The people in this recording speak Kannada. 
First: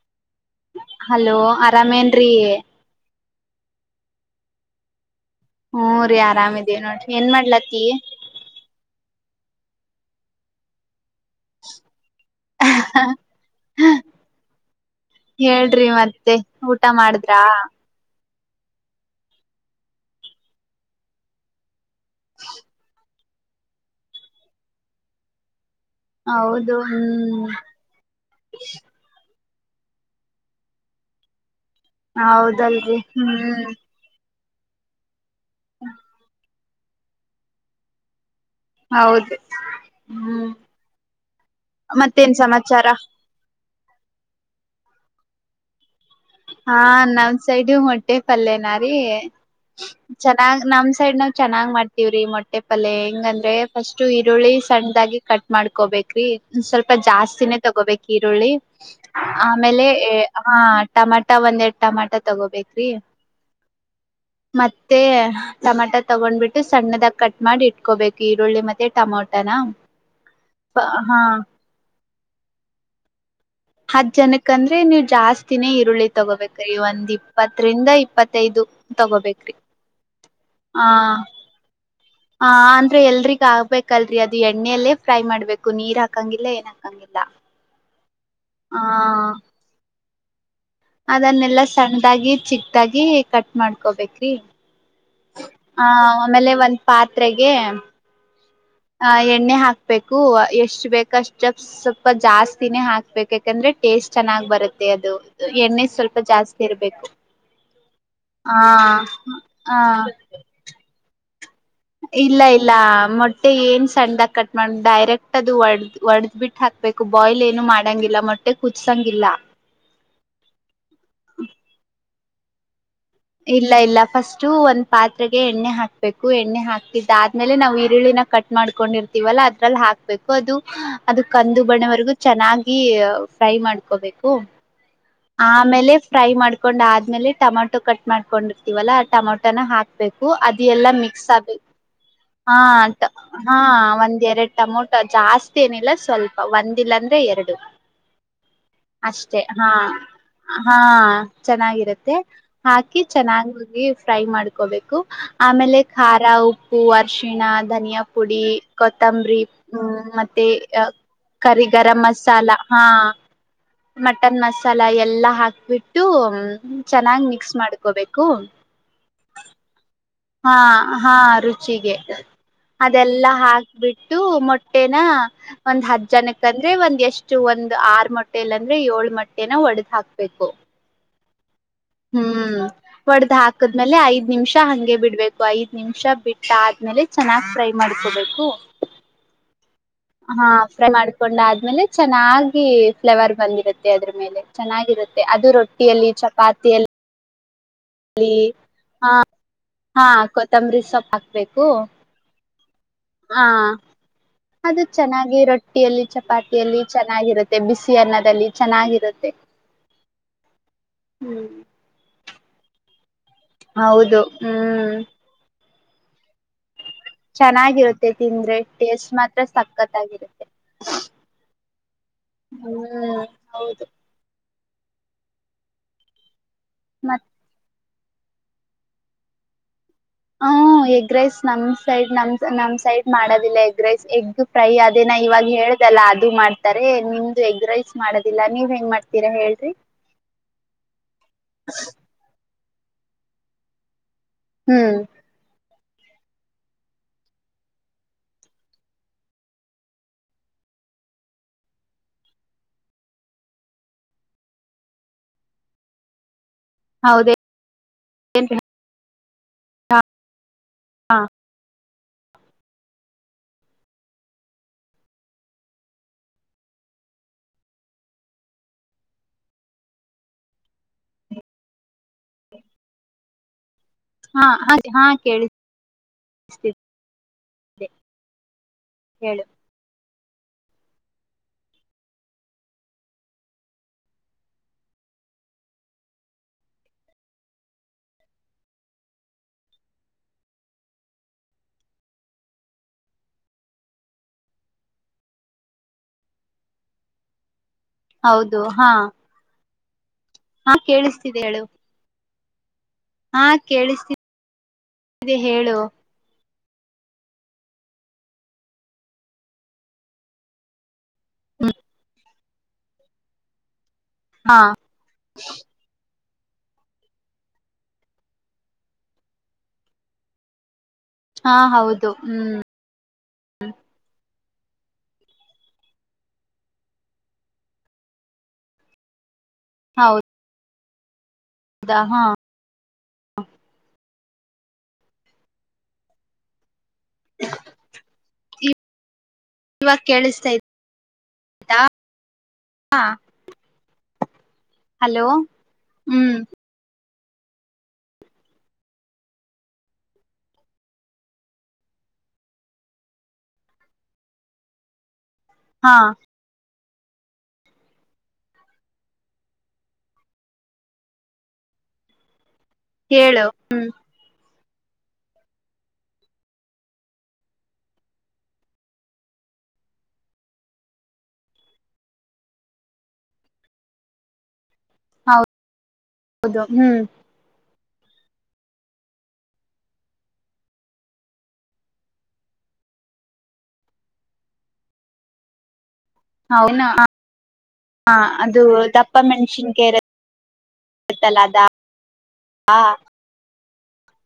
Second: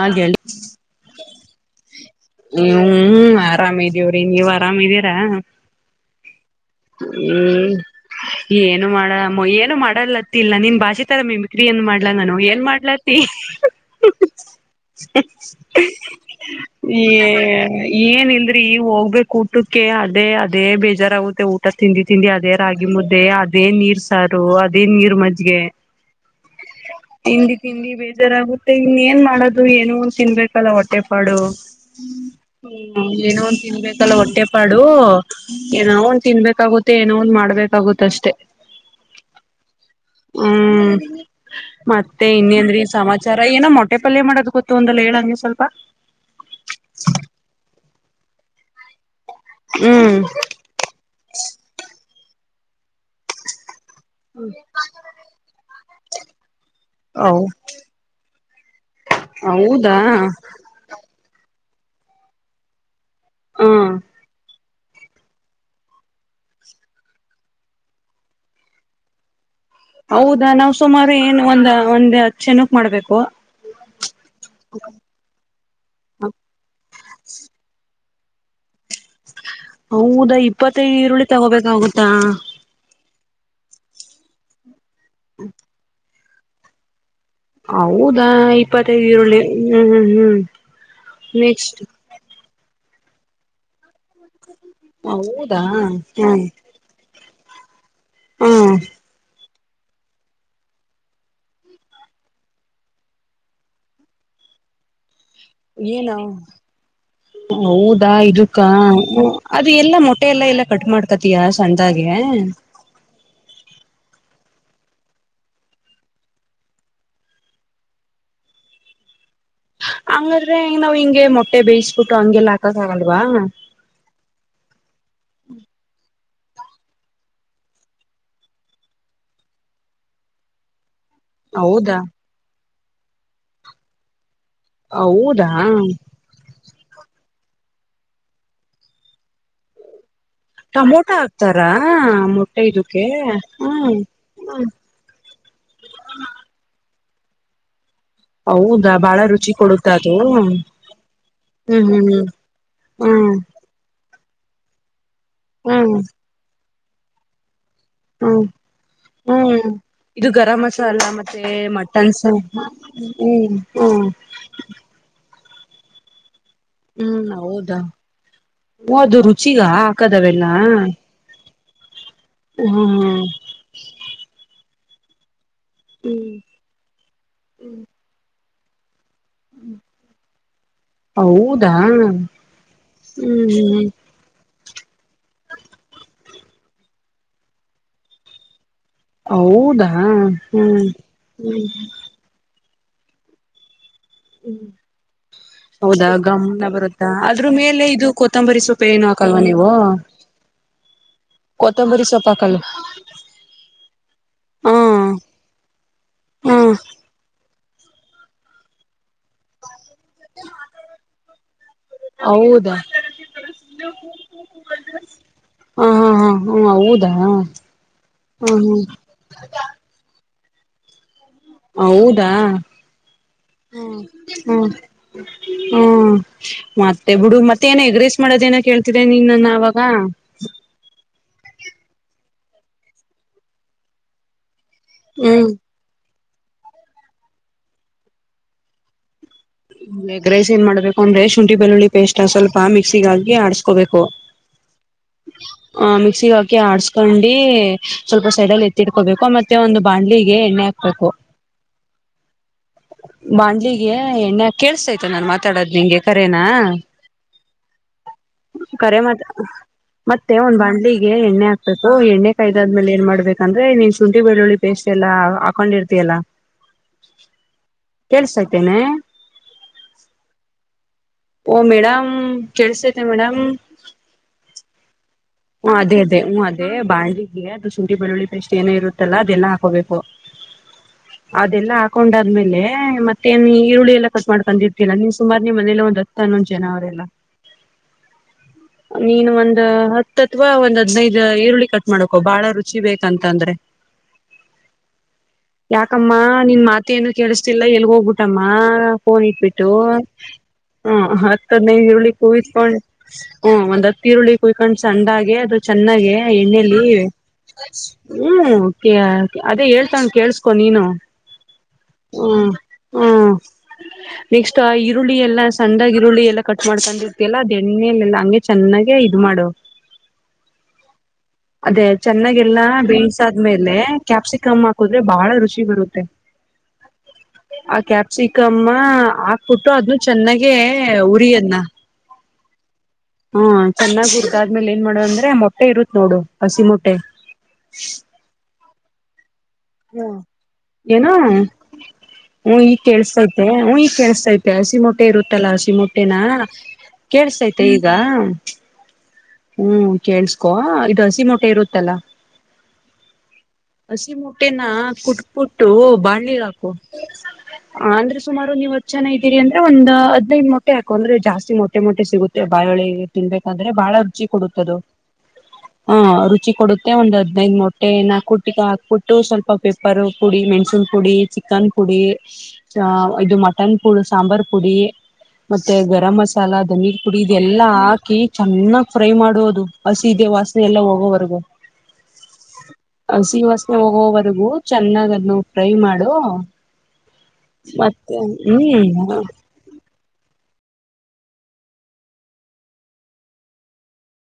ಆಗ್ ಹೇಳಿ ಹಲೋ ಆರಾಮ್ ಏನ್ರಿ. ಆರಾಮಿದೀವ್ರಿ ನೀವ್ ಆರಾಮಿದೀರಾ. ಹೂ ರಿ ಆರಾಮಿದೀವಿ ನೋಡ್ರಿ ಏನ್ ಮಾಡ್ಲತ್ತೀ. ಮು ಏನು ಮಾಡಲ್ಲತ್ತಿಲ್ಲ ನಿನ್ ಭಾಷೆ ನಂತರ ಮೀಮೀಕ್ರೀ ಏನ್ ಮಾಡ್ಲಾ ನಾನು ಏನ್ ಮಾಡ್ಲತಿ ಹೇಳ್ರಿ ಮತ್ತೆ ಊಟ ಏ ಮಾಡಿದ್ರಾ ಏನ ಇಲ್ ರಿ ಈಗ್ ಹೋಗ್ಬೇಕ ಊಟಕ್ಕೆ ಅದೇ ಅದೇ ಬೇಜಾರಾಗುತ್ತೆ ಊಟ ತಿಂದಿ ತಿಂದಿ ಅದೇ ರಾಗಿ ಮುದ್ದ ದೇ ಅದೇ ನೀರ್ ಸಾರು ಅದೇ ನೀರ್ ಮಜ್ಗೆ ಹೌದು ಹ್ಮ್ ತಿಂದಿ ತಿಂದಿ ಬೇಜಾರಾಗುತ್ತೆ ಇನ್ ಏನ್ ಮಾಡ ಮಾಡದು ಏನು ಒಂದ್ ತಿನ್ಬೇಕಲ್ಲ ಹೊಟ್ಟೆ ಪಾಡು. ಹ್ಮ ಹೌದಲ್ರಿ ಏನೋ ಒಂದು ಹ್ಮ್ ತಿನ್ಬೇಕಲ್ಲ ಹೊಟ್ಟೆ ಪಡುು ಏನಾವ ಒಂದು ತಿನ್ಬೇಕಾಗುತ್ ಮೆ ಏನೋ ಒಂದು ಮಾಡ್ಬೇಕಾಗುತ್ತ ಅಷ್ಟೇ ಹೌದು ಹ್ಮ್ ಮತ್ತೆ ಮತ್ತೇನ್ ಇನ್ನೇಂದ್ರಿ ಸಮಾಚಾರ ಸಮಾಚಾರ ಏನ ಮೊಟ್ ಪಲ್ಯ ಮಾಡೋದು ಗೊತ್ತು ಒಂದಲ್ಲ ಹೇಳಂಗೆ ಸ್ವಲ್ಪ ಎ ಪಲ್ಲೇನ ರೀ ಹ್ಮ್ ಚೆನ್ನಾಗ್ ನಮ್ ಸೈಡ್ ನಾವ ಚೆನ್ನಾಗ್ ಮಾಡ್ ವ್ರಿ ಮೊಟ್ಟೆ ಪಲ್ಲೆ ಹೆಂಗಂದ್ರೆ ಫಸ್ಟು ಈರುಳ್ಳಿ ಸಣ್ಣದಾಗಿ ಕಟ್ ಮಾಡ್ಕೋಬೇಕ್ರಿ ಸ್ವಲ್ಪ ಹೌ ಜಾಸ್ತಿನೇ ತಗೋಬೇಕ ಈರುಳ್ಳಿ ಆಮೇಲೆ ಹೌದಾ ಹ ಟಮಾಟ ಟ ಒಂನೆಡ್ತಾ ಟಮಾಟೊ ತಗೋಬೇಕ್ರೀ ಹಾ ಮತ್ತೆ ಟಮಾಟ ತಗೊಂಡ್ಬಿಟ್ಟು ಸಣ್ಣದಾಗ ಕಟ್ ಮಾಡಿ ಇಟ್ಕೋಬೇಕು ಈರುಳ್ಳಿ ಮತ್ತೆ ಟಮಾಟನ ಹೌದಾ ನಾವ್ ಸುಮಾರು ಏನು ಒಂದ ಒಂದ ಕ್ಷಷಣಕ್ ಮಾಡ್ಬೇಕು ಹತ್ತು ಜನಕ್ ಯಾಕಂದ್ರೆ ನೀವು ಜಾಸ್ತಿನೇ ಈರುಳ್ಳಿ ತಗೋಬೇಕ್ರೀ ಒಂದ್ ಇಪ್ಪತ್ತರಿಂದ ಇಪ್ಪತ್ ಮತ್ತೈದು ತಗೋಬೇಕ್ರಿ ಹೌದಾ ಆ ಇಪ್ಪತ್ತೈದು ಈರುಳ್ಳಿ ತಗೋಬೇಕಾಗುತ್ತಾ ಗ ಆಗ್ಬೇಕಲ್ರರಿ ಅದು ಎಣ್ಣಲಿ ಫ್ರೈ ಮಾಡ್ಬೇಕು ನೀರ್ ಹಾ ಕ್ಕಂಗಿಲ್ಲ ಏನಾಕ್ಕಂಗಿಲ್ಲ ಹೌದ್ ಹ ಇಪ್ಪತೈಇರುಳ್ಳಿ ಹ್ಮ್ ಹ್ಮ್ ಹ್ಮ್ ಅದನ್ನೆಲ್ಲಾ ನೆಕ್ಸ್ಟ್ ಸಣ್ಣದಾಗಿ ಚಿಕ್ ತಾಗಿ ಕಟ್ ಮಾಡ್ಕೊಬೇಕ್ರಿ ಹೌದಾ ಹ ಹ್ಮ್ ಆಮೇಲೆ ಒಂದ್ ಪಾತ್ ದ್ರಗೆ ಹ್ಮ್ ಹ ಎಣ್ಣೆ ಹಾಕ್ ಬೆಕು ಎಷ್ಟ್ ಬೇಕ ಅಷ್ಟ ಸ್ವಲ್ಪ ಜಾಸ್ತಿನೇ ಹಾಕ್ಬೇಕು ಯಾಕಂದ್ರೆ ಟೇಸ್ಟ್ ಚೆನ್ನಾಗ್ ಬರುತ್ತೆ ಅದು ಎಣ್ಣೆ ಏನು ಸ್ವಲ್ಪ ಜಾಸ್ತಿ ಇರ್ಬೇಕು ಹೌದಾ ಹಾ ಇದಕ್ಕಾ ಅದು ಹ ಎಲ್ಲಾ ಮೊಟ್ಟೆ ಎಲ್ಲ ಎಲ್ಲ ಕಟ್ ಮಾಡ್ಕತ್ತ ತಿಯಸ್ ಇಲ್ಲ ಇಲ್ಲ ಮೊಟ್ಟೆ ಏನ್ ಸಣ್ಣದಾಗ್ ಕಟ್ ನಾ ಡೈರೆಕ್ಟ್ ಅದು ಒಡ್ದ್ ಒಡದ್ ಬಿಟ್ಟ ಹಾಕ್ಬೇಕು ಬಾಯ್ಲ್ ಏನು ಮಾಡಂಗಿಲ್ಲ ಮೊಟ್ಟೆ ಕುದಸಂಗಿಲ್ಲ ಹಂಗಂದ್ರೆ ನಾವು ಹಿಗೆ ಮೊಟ್ಟೆ ಬೇಯಿಸ್ಬಟ್ಟು ಹಂಗೇಲ್ಲ ಇಲ್ಲ ಇಲ್ಲ ಫಸ್ಟ್ಒಂದ್ ಪಾತ್ರೆಗೆ ಎಣ್ಣೆ ಹಾಕ್ಬೇಕು ಎಣ್ಣೆ ಹಾಕ್ತಿದ್ದ ಆದ್ಮೇಲೆ ನಾವು ಈರುಳ್ಳಿನ ಕಟ್ ಮಾಡ್ಕೊಂಡಿರ್ತೀವಲ್ಲ ಅದ್ರಲ್ಲಿ ಹಾಕ್ಬೇಕು ಅದು ಅದು ಕಂದು ಹೌದಾ ಬಣ್ಣವರೆಗೂ ಚೆನ್ನಾಗ ಹಾಕಿ ಫ್ರೈ ಮಾಡ್ಕೋಬೇಕು ಹೌದಾ ಆಮೇಲೆ ಫ್ರೈ ಮಾಡ ಹಕೊಂಡ್ ಆದ್ಮೇಲೆ ಟಮೊಟೊ ಕಟ್ ಮಾಡ್ಕೊಂಡಿರ್ತವಲ್ಲಾ ಆ ಟಮೊಟೋನ ಹಾಕ್ಬೇಕು ಅದು ಎಲ್ಲ ಟಮೊಟೊ ಮಿಕ್ಸ್ ಆಗ್ ಹಾಕ್ತಾರಾ ಹಾ ಮೊಟ್ಟೆ ಇದಕ್ಕೆ ಹಾ ಹ್ಮ್ ಒಂದ್ ಎರಡ್ ಟಮೋಟೊ ಜಾಸ್ತಿ ಏನಿಲ್ಲ ಸ್ವಲ್ಪ ಒಂದಿಲ್ಲಂದ ಎರಡು ಹೌದ ಬಾಳ ಅಷ್ಟೆ ರುಚಿ ಹಾ ಕೊಡುತ್ತಾ ಅದು ಹ್ಮ್ ಹಾ ಹ್ಮ್ ಚೆನ್ನಾಗಿರತ್ತೆ ಹಾಕಿ ಚೆನ್ನಾಗಿ ಉರ್ದಿ ಫ್ರೈ ಮಾಡ್ಕೋಬೇಕು ಆಮೇಲೆ ಹ್ಮ್ ಹ್ಮ್ ಖಾರ ಉಪ್ಪು ಉಪ್ಪು ಅರಿಶಿಣ ಧನಿಯಾ ಪುಡಿ ಹ್ಮ್ ಕೊತ್ತಂಬರಿ ಹ್ಮ್ ಇದು ಮತ್ತೆ ಗರಂ ಮಸಾಲ ಮತ್ತೆ ಕರಿಗರಂ ಮಟನ್ಸ ಮಸಾಲ ಹಾ ಹ್ಮ್ ಹ್ಮ್ ಮಟನ್ ಮಸಾಲ ಎಲ್ಲಾ ಹಾಕ್ಬಿಟ್ಟು ಚೆನ್ನಾಗ್ ಹ್ಮ್ ಮಿಕ್ಸ್ ಹೌದಾ ಮಾಡ್ಕೋಬೇಕು ಅದು ರುಚಿಗ ಹಾಕದವೆಲ್ಲ ಹಾ ಹಾ ರುಚಿಗೆ ಹ್ಮ್ ಅದೆಲ್ಲಾ ಹಾಕ್ಬಿಟ್ಟು ಮೊಟ್ಟೆ ಮೊಟ್ಟೆನ ಒಂದ್ ಹತ್ತು ಹ್ಮ್ ಜನಕ್ಕ ಅಂದ್ರೆ ಒಂದ್ ಎಷ್ಟು ಒಂದ್ ಆರು ಮೊಟ್ಟೆ ಇಲ್ಲ ಅಂದ್ರೆ ಏಳು ಮೊಟ್ಟೆ ಏನೋ ಒಡೆದ್ ಹಾಕ್ಬೇಕು ಹ್ಮ್ ಒಡೆದ್ ಹ್ಮ್ ಹಾಕದ್ಮೇಲೆ ಐದ್ ನಿಮಿಷ ಹಂಗೆ ಬಿಟ್ಟ ಬಿಡ್ಬೇಕು ಐದ್ ನಿಮಿಷ ಬಿಟ್ಟ ಆದ್ಮೇಲೆ ಚೆನ್ನಾಗ್ ಫ್ರೈ ಮಾಡ್ಕೋಬೇಕು ಹೌದ ಹ್ಮ್ ಹಾ ಫ್ರೈ ಮಾಡ್ಕೊಂಡ ಹ ಆದ್ಮೇಲೆ ಚೆನ್ನಾಗಿ ಫ್ಲೇವರ್ ಬಂದಿರುತ್ತೆ ಅದ್ರ ಮೇಲೆ ಚೆನ್ನಾಗಿರುತ್ತೆ ಅದು ರೊಟ್ಟಿಯಲ್ಲಿ ಚಪಾತಿಯಲ್ಲಿ ಅವ್ರ ಮೇಲೆ ಇದು ಕೊತ್ತಂಬರಿ ಸೊಪ್ ಏನು ಹಾಕಲ್ವಾ ನೀವು ಹಾ ಕೊತ್ತಂಬರಿ ಕೊತ್ತಂಬರಿ ಸೊಪ್ ಹಾಕಲ್ವ ಹಾ ಹಾ ಅದು ಚೆನ್ನಾಗಿ ರೊಟ್ಟಿಯಲ್ಲಿ ಹಾ ಚಪಾತಿಯಲ್ಲಿ ಚೆನ್ನಾಗಿರುತ್ತೆ ಬಿಸಿ ಅನ್ನದಲ್ಲಿ ಚೆನ್ನಾಗಿರುತ್ತೆ ಹ್ಮ್ ಹೌದಾ ಹೌದು ಹ್ಮ್ ಹ ಹಾ ಹಾ ಹ ಹೌದು ಚೆನ್ನಾಗಿರುತ್ತೆ ತಿಂದ್ರೆ ಟೇಸ್ಟ್ ಮಾತ್ರ ಸಕ್ಕತ್ತಾಗಿರುತ್ತೆ ಹ [unintelligible] ಹೌದಾ ಹೌದು ಹ್ಮ ಹ್ಮ್ ಮತ್ತೆ ಮತ್ ಬಿಡು ಮತ್ತೆ ಏನ್ ಎಗ್ ರೈಸ್ ಮಾಡೋದೇನು ಕೇಳ್ತಿದ್ದೆ ನೀ ನನ್ನ ಅವಾಗ ಹ್ಮ ಎಗ್ ರೈಸ್ ನಮ್ ಸೈಡ್ ನಮ್ ನಮ್ ಸೈಡ್ ಮಾಡೋದಿಲ್ಲ ಎಗ್ ರೈಸ್ ಎಗ್ ಪ್ರೈ ಅದೇನ ಇವಾಗ ಹ್ಮ್ ಹೇಳ್ದಲ್ಲ ಅ [unintelligible] [unintelligible] ದು ಮಾಡ್ತಾರೆ ನಿಮ್ದು ಎಗ್ ರೈಸ್ ಮಾಡೋದಿಲ್ಲ ನೀವ್ ಹೆಂಗ್ ಮಾಡ್ತ ಎಗ್ ರೈಸ್ ಮಾಡ್ಬೇಕು ಅಂದ್ರೆ ಶುಂಠಿ ಬೆಳ್ಳುಳ್ಳಿ ಪೇಸ್ಟ್ ಸ್ವಲ್ಪ [unintelligible] ಪ ಮಿಕ್ಸಿಗ್ ಹಾಕಿ ಆಡುಸ್ಕೋಬೇಕು ಹೂ [unintelligible] [unintelligible] ಹ ಮಿಕ್ಸಿ ಹಾಕಿ ಆಡ್ಸ್ಕೊಂಡಿ ಸ್ವಲ್ಪ ಸೈಡಲ್ಲಿ ಎತ್ತಿಡ್ಕೋಬೇಕು ಮತ್ತೆ ಒಂದು ಬಾಂಡ್ಲಿಗೆ ಎಣ್ಣೆ ಹಾಕ್ಬೇಕು ಬಾಂಡ್ಲಿಗೆ ಹನ್ ಕೇಳಿಸ್ತೈತಾ ನಾನನ್ ಮಾತಾಡದ್ ನಿಂಗೆ ಕರೇನಾ ಹೌದ [unintelligible] ಕರೆ ಮತ್ ಮತ್ತೆ ಒಂದು ಬಾಣ್ಣ [unintelligible] ಲ್ಲಿಗೆ ಎಣ್ಣೆ ಹಾಕ್ಬೇಕು ಓ ಎಣ್ಣೆ ಕಾಯ್ದಾದ್ಮೇಲೆ ಏನ್ ಮಾಡ್ಬೇಕಂದ್ರೆ ನೀನ್ ಶುಂಠಿ ಬೆಳ್ಳುಳ್ಳಿ ಪೇಸ್ಟ್ ಎಲ್ಲಾ ಹಾಕೊಂಡಿರ್ತಯಲ್ಲ ಕೇಳ್ಸಾತೇನೆ ಓ ಮೇಡಮ್ ಕೇಳಿಸತೈತ ಮೇಡಮ್ ಹಾ ಹ [unintelligible] ಹ್ಮ ಅದೇ ಅದೇ ಹ್ಮ್ ಅದೇ ಬಾಂಡ್ಲಿಗೆ ಅದು ಶುಂಠಿ ಬೆಳ್ಳುಳ್ಳಿ ಪೇಸ್ಟ್ ಏನ ಇರುತ್ತಲ್ಲಾ ಹೇಳು ಅದೆಲ್ಲ ಹಾಕೋಬೇಕು ಅದೆಲ್ಲಾ ಹಾಕೊಂಡಾದ್ಮೇಲೆ ಮತ್ತೆ ನೀ ಈರುಳ್ಳಿ ಎಲ್ಲ ಕತ್ ಮಾಡ್ಕೊಂಡಿರ್ತಲ್ಲ ನೀನ್ ಸುಮಾರು ನಿ ಮನೇಲ್ಲ ಒಂದ್ ಹತ್ತು ಹನ್ನೊಂದ ಜನ ಅವರೆಲ್ಲ ನೀನು ಒಂದ ಹ ಹ [unintelligible] ಅಥವಾ ಒಂದ್ ಹದ್ನೈದ ಈರುಳ್ಳಿ ಕಟ್ ಮಾಡಕ ಬಹಳ ರುಚಿ ಬೇಕಂತ ಅಂದ್ರೆ ಯಾಕಮ್ಮ ನಿನ್ ಮಾತ ಏನು ಕೇಳಿಸತೀ ಎಲ್ಲ ಎಲ್ಲಿಗ್ ಹೋಗ್ಬಿಟ್ಟಮ್ಮ ಹೌದು ಹಾ ಫೋನ್ ಇಟ್ಬು ಟೂ ಹಾ ಕೇಳಿಸ್ತಿದೆ ಹತ್ತು ಹೇಳು ಹದಿನೈದು ಈರುಳ್ಳಿ ಉಹಿಸ್ಕೊಂಡು ಹಾ ಒಂದು ಅತ್ತು ಈರುಳ್ಳಿ ಕೊಯ್ಕೊಂಡು ಸಂಡಾಗೆ ಅದು ಹೇಳು ಚೆನ್ನಾಗಿ ಎಣ್ಣಲಿ ಹ್ಮ ಅದೇ ಹೇಳ್ತಾನೆ ಕೇಳಿಸ್ಕೊ ನೀನು ಹ್ಮ ಹ್ಮ ಹ್ಮ ಹಾ ನೆಕ್ಸ್ಟ್ ಆ ಈರುಳ್ಳಿ ಎಲ್ಲ ಸಣ್ಣಾಗಿ ಈರುಳ್ಳಿ ಎಲ್ಲ ಕಟ್ ಮಾಡ್ಕೊಂಡ ಇರ್ತಲ್ಲ ಅದು ಎಣ್ಣೆಲ್ಲೆಲ್ಲ ಹಂಗೆ ಚೆನ್ನಾಗೆ ಇದು ಮಾಡು ಹಾ ಅದೇ ಹೌದು ಚೆನ್ನಾಗೆಲ್ಲ ಹ್ಮ್ ಬೇಸ್ ಆದ್ಮೇಲೆ ಕ್ಯಾಪ್ಸಿಕಮ ಹಾಕದ್ರೆ ಬಹಳ ರುಚಿ ಬರುತ್ತೆ ಆ ಕ್ಯಾಪ್ಸಿಕಮ ಹಾ ಕೊಟ್ಟು ಅದನ್ನು ಚೆನ್ನಾಗೆ ಉರಿ ಹೌದಾ ಹಾ ಹಾ ಚೆನ್ನಾಗಿರು ಆದ್ಮೇಲೆ ಏನ್ ಮಾಡು ಅಂದ್ರೆ ಮಟ್ಟೆ ಇರುತ್ತತ್ ನೋಡು ಹಸಿ ಮೊಟ್ಟೆ ಟ್ಟೆ ಇವಾಗ ಹ್ಮ ಕೇಳಿಸ್ತಾ ಏನೋ ಇದ್ದಾ ಹೂ ಈಗ ಕೇಳಿಸೈತೆ ಹೂ ಈ ಕೇಳಿ ಹಸಿಮೊಟ್ಟೆ ಹಲೋ ಇರುತ್ತಲ್ಲ ಹಸಿಮೊಟ್ಟೆನಾ ಹ್ಮ್ ಕೇಳ್ಸೈತೆ ಈಗ ಹ್ಮ್ ಕೇಳ್ಸ್ಕೋ ಇದು ಹಸಿಮೊಟ್ಟೆ ಇರುತ್ತಲ್ಲ ಹಸಿ ಮೊಟ್ಟೆನ ಕುಟ್ ಬುಟ್ಟು ಹಾ ಬಾಣ್ಲಿಗೆ ಹಾಕು ಹ ಅಂದ್ರೆ ಸುಮಾರು ನೀವ್ ಹತ್ ಜನ ಇದ್ದೀರಿ ಅಂದ್ರೆ ಒಂದ್ ಹದ್ನೈದು ಮೊಟ್ಟೆ ಹಾಕು ಅಂದ್ರೆ ಜಾಸ್ತಿ ಮೊಟ್ಟೆ ಮೊಟ್ಟೆ ಸಿಗುತ್ತೆ ಬಾಯೋಳಿಗೆ ಹೇಳು ತಿನ್ಬೇಕಂದ್ರೆ ಹ್ಮ್ ಬಹಳ ಕೊಡುತ್ತದು ಹ ರುಚಿ ಕೊಡುತ್ತೆ ಒಂದು ಹದ್ನೈದ್ ಮೊಟ್ಟೆ ನಾಲ್ಕುಟ್ಟಿಕ ಹಾಕ್ಬಿಟ್ಟು ಸ್ವಲ್ಪ ಪೆಪ್ಪರ್ ಪುಡಿ ಮೆಣಸಿನ್ ಪುಡಿ ಚಿಕನ್ ಪುಡಿ ಇದು ಮಟನ್ ಪುಡಿ ಸಾಂಬಾರ್ ಪುಡಿ ಹೌದು ಮತ್ತೆ ಗರಂ ಮಸಾಲ ಹೌದು ಧನೀರ್ ಹ್ಮ್ ಪುಡಿ ಇದ್ ಎಲ್ಲಾ ಹಾಕ ಕಿ ಚನ್ನಗ್ ಫ್ರೈ ಮಾಡುವುದು ಹಸಿದೆ ವಾಸನೆ ಎಲ್ಲ ಹೋಗೋವರೆಗೂ ಹಸಿ ವಾಸನೆ ಹೋಗೋವರೆಗೂ ಚೆನ್ನಾಗ ಅದನ್ನು ಫ್ರೈ ಮಾಡ ಹೌನ ಹ ಅದು ಹ್ಮ್ ದಪ್ಪ ಮೆಣ್ಸಿನ್ಕ ಇರ ತ್ತಲ ಅದ್ ಹಾಕ್ ಹ